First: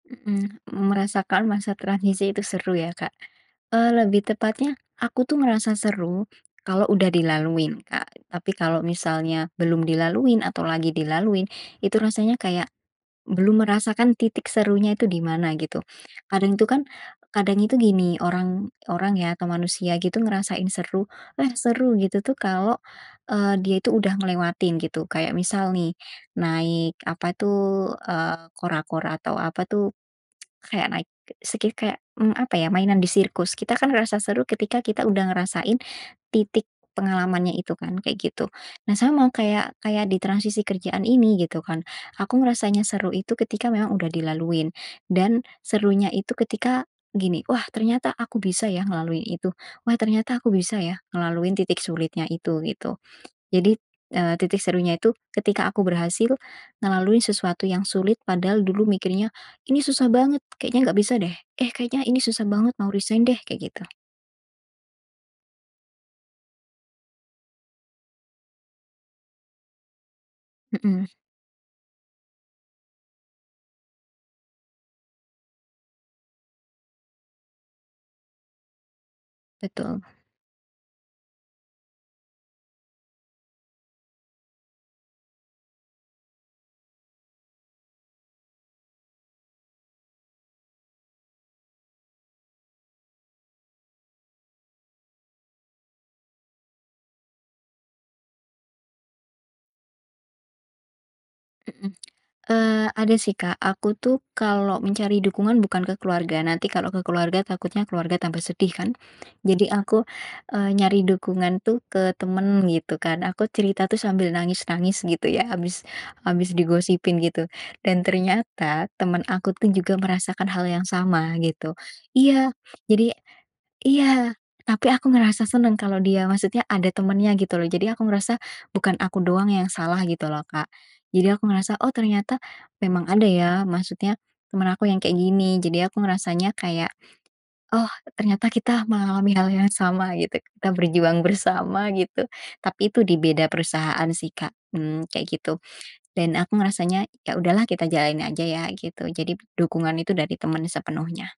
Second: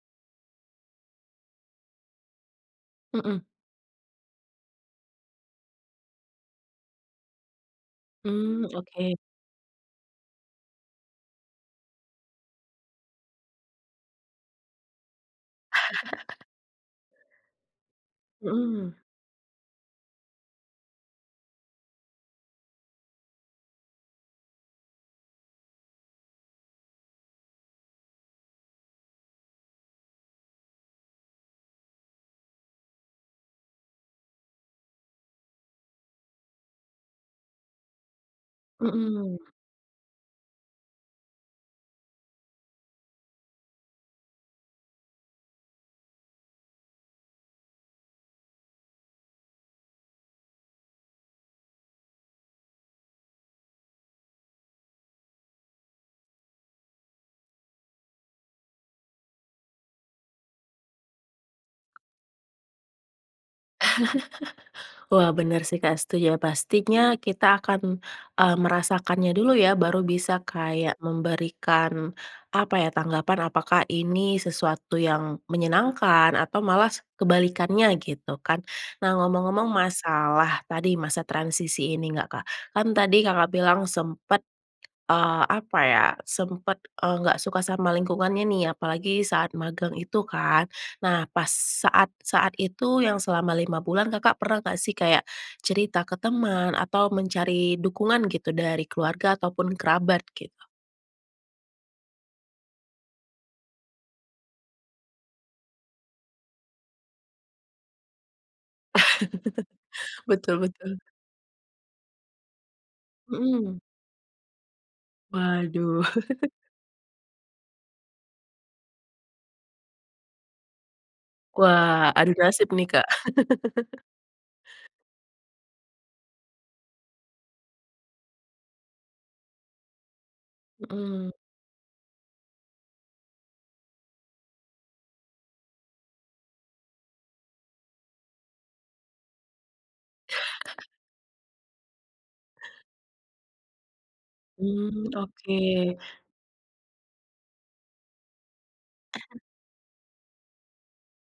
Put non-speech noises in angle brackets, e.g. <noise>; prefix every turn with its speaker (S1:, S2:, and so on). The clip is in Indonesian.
S1: Mhm, merasakan masa transisi itu seru, ya, Kak,
S2: Mhm.
S1: eee, lebih tepatnya aku tuh ngerasa seru kalau udah dilaluin, Kak. Tapi
S2: Mmm,
S1: kalau
S2: oke.
S1: misalnya belum dilaluin atau lagi dilalui, itu rasanya kayak belum merasakan titik serunya itu di mana, gitu.
S2: <chuckles>
S1: Kadang itu kan, kadang itu gini orang
S2: Mhm.
S1: orang, ya, ke manusia gitu ngerasain seru, "Eh, seru!" Gitu, tuh, kalau, eee, dia itu udah ngelewatin, gitu. Kayak misal, nih, naik apa, tuh, eee, kora-kora atau apa, tuh, <tsk> kayak naik ke sekih kayak, mmm, apa ya, mainan di sirkus. Kita, kan, ngerasa seru ketika kita udah ngerasain titik pengalamannya itu kan, kayak gitu. Nah, sama
S2: Mhm.
S1: kayak kayak ditransisi kerjaan ini gitu, kan. Aku ngerasanya seru itu ketika memang udah dilaluin. Dan serunya itu ketika gini, "Wah, ternyata aku bisa, ya, ngelalui itu. Wah, ternyata aku bisa, ya, ngelaluin titik sulitnya itu," gitu. Jadi, eee, titik serunya itu ketika aku berhasil ngelalui sesuatu yang sulit, padahal dulu mikirnya, "Ini susah banget kayaknya nggak bisa, deh. Eh, kayaknya ini susah banget mau resign deh," kayak gitu.
S2: <laughs> Wah, bener, sih, Kak, setuju, ya, pastinya kita akan, eee, merasakannya dulu, ya, baru bisa kayak
S1: Mhm.
S2: memberikan, apa ya, tanggapan apakah ini sesuatu yang menyenangkan atau malah s kebalikannya, gitu kan. Nah, ngomong-ngomong
S1: Betul.
S2: masalah tadi masa transisi ini enggak, Kak. Kan, tadi Kakak bilang sempat, eee, apa ya, sempat, eee, enggak suka sama lingkungannya, nih, apalagi saat magang itu, kan. Nah, pas saat-saat itu yang selama 5 bulan Kakak pernah enggak, sih, kayak, cerita ke teman atau mencari dukungan gitu dari keluarga ataupun kerabat, gitu.
S1: Mhm, <tsk> eee, ada, sih, Kak, aku tuh, kalau mencari dukungan bukan ke keluarga. Nanti kalau ke keluarga takutnya keluarga tambah sedih kan. Jadi aku,
S2: <chuckles> Betul
S1: eee,
S2: betul.
S1: nyari dukungan, tuh, ke temen gitu kan. Aku
S2: Mhm.
S1: cerita, tuh, sambil nangis-nangis, gitu ya, habis
S2: Waduh. <chuckles>
S1: habis digosipin gitu. Dan ternyata, teman aku tuh juga merasakan hal yang sama, gitu.
S2: Wah, aduh
S1: Iya,
S2: nasib, nih, Kak.
S1: jadi
S2: <chuckles>
S1: iya, tapi aku ngerasa seneng kalau dia maksudnya ada temennya, gitu loh, jadi aku merasa bukan aku doang yang salah, gitu loh, Kak. Jadi
S2: Mhm.
S1: aku ngerasa, oh, ternyata memang ada, ya, maksudnya teman aku yang kayak gini, jadi aku merasanya kayak, oh, ternyata kita mengalami hal yang sama, gitu, kita
S2: <chuckles>
S1: berjuang bersama, gitu. Tapi itu dibeda perusahaan, sih, Kak,
S2: Mmm,
S1: mmm, kayak gitu.
S2: oke.
S1: Dan aku ngerasanya, ya, udahlah kita jalanin aja, ya, gitu, jadi
S2: <coughs>
S1: dukungan itu dari teman sepenuhnya.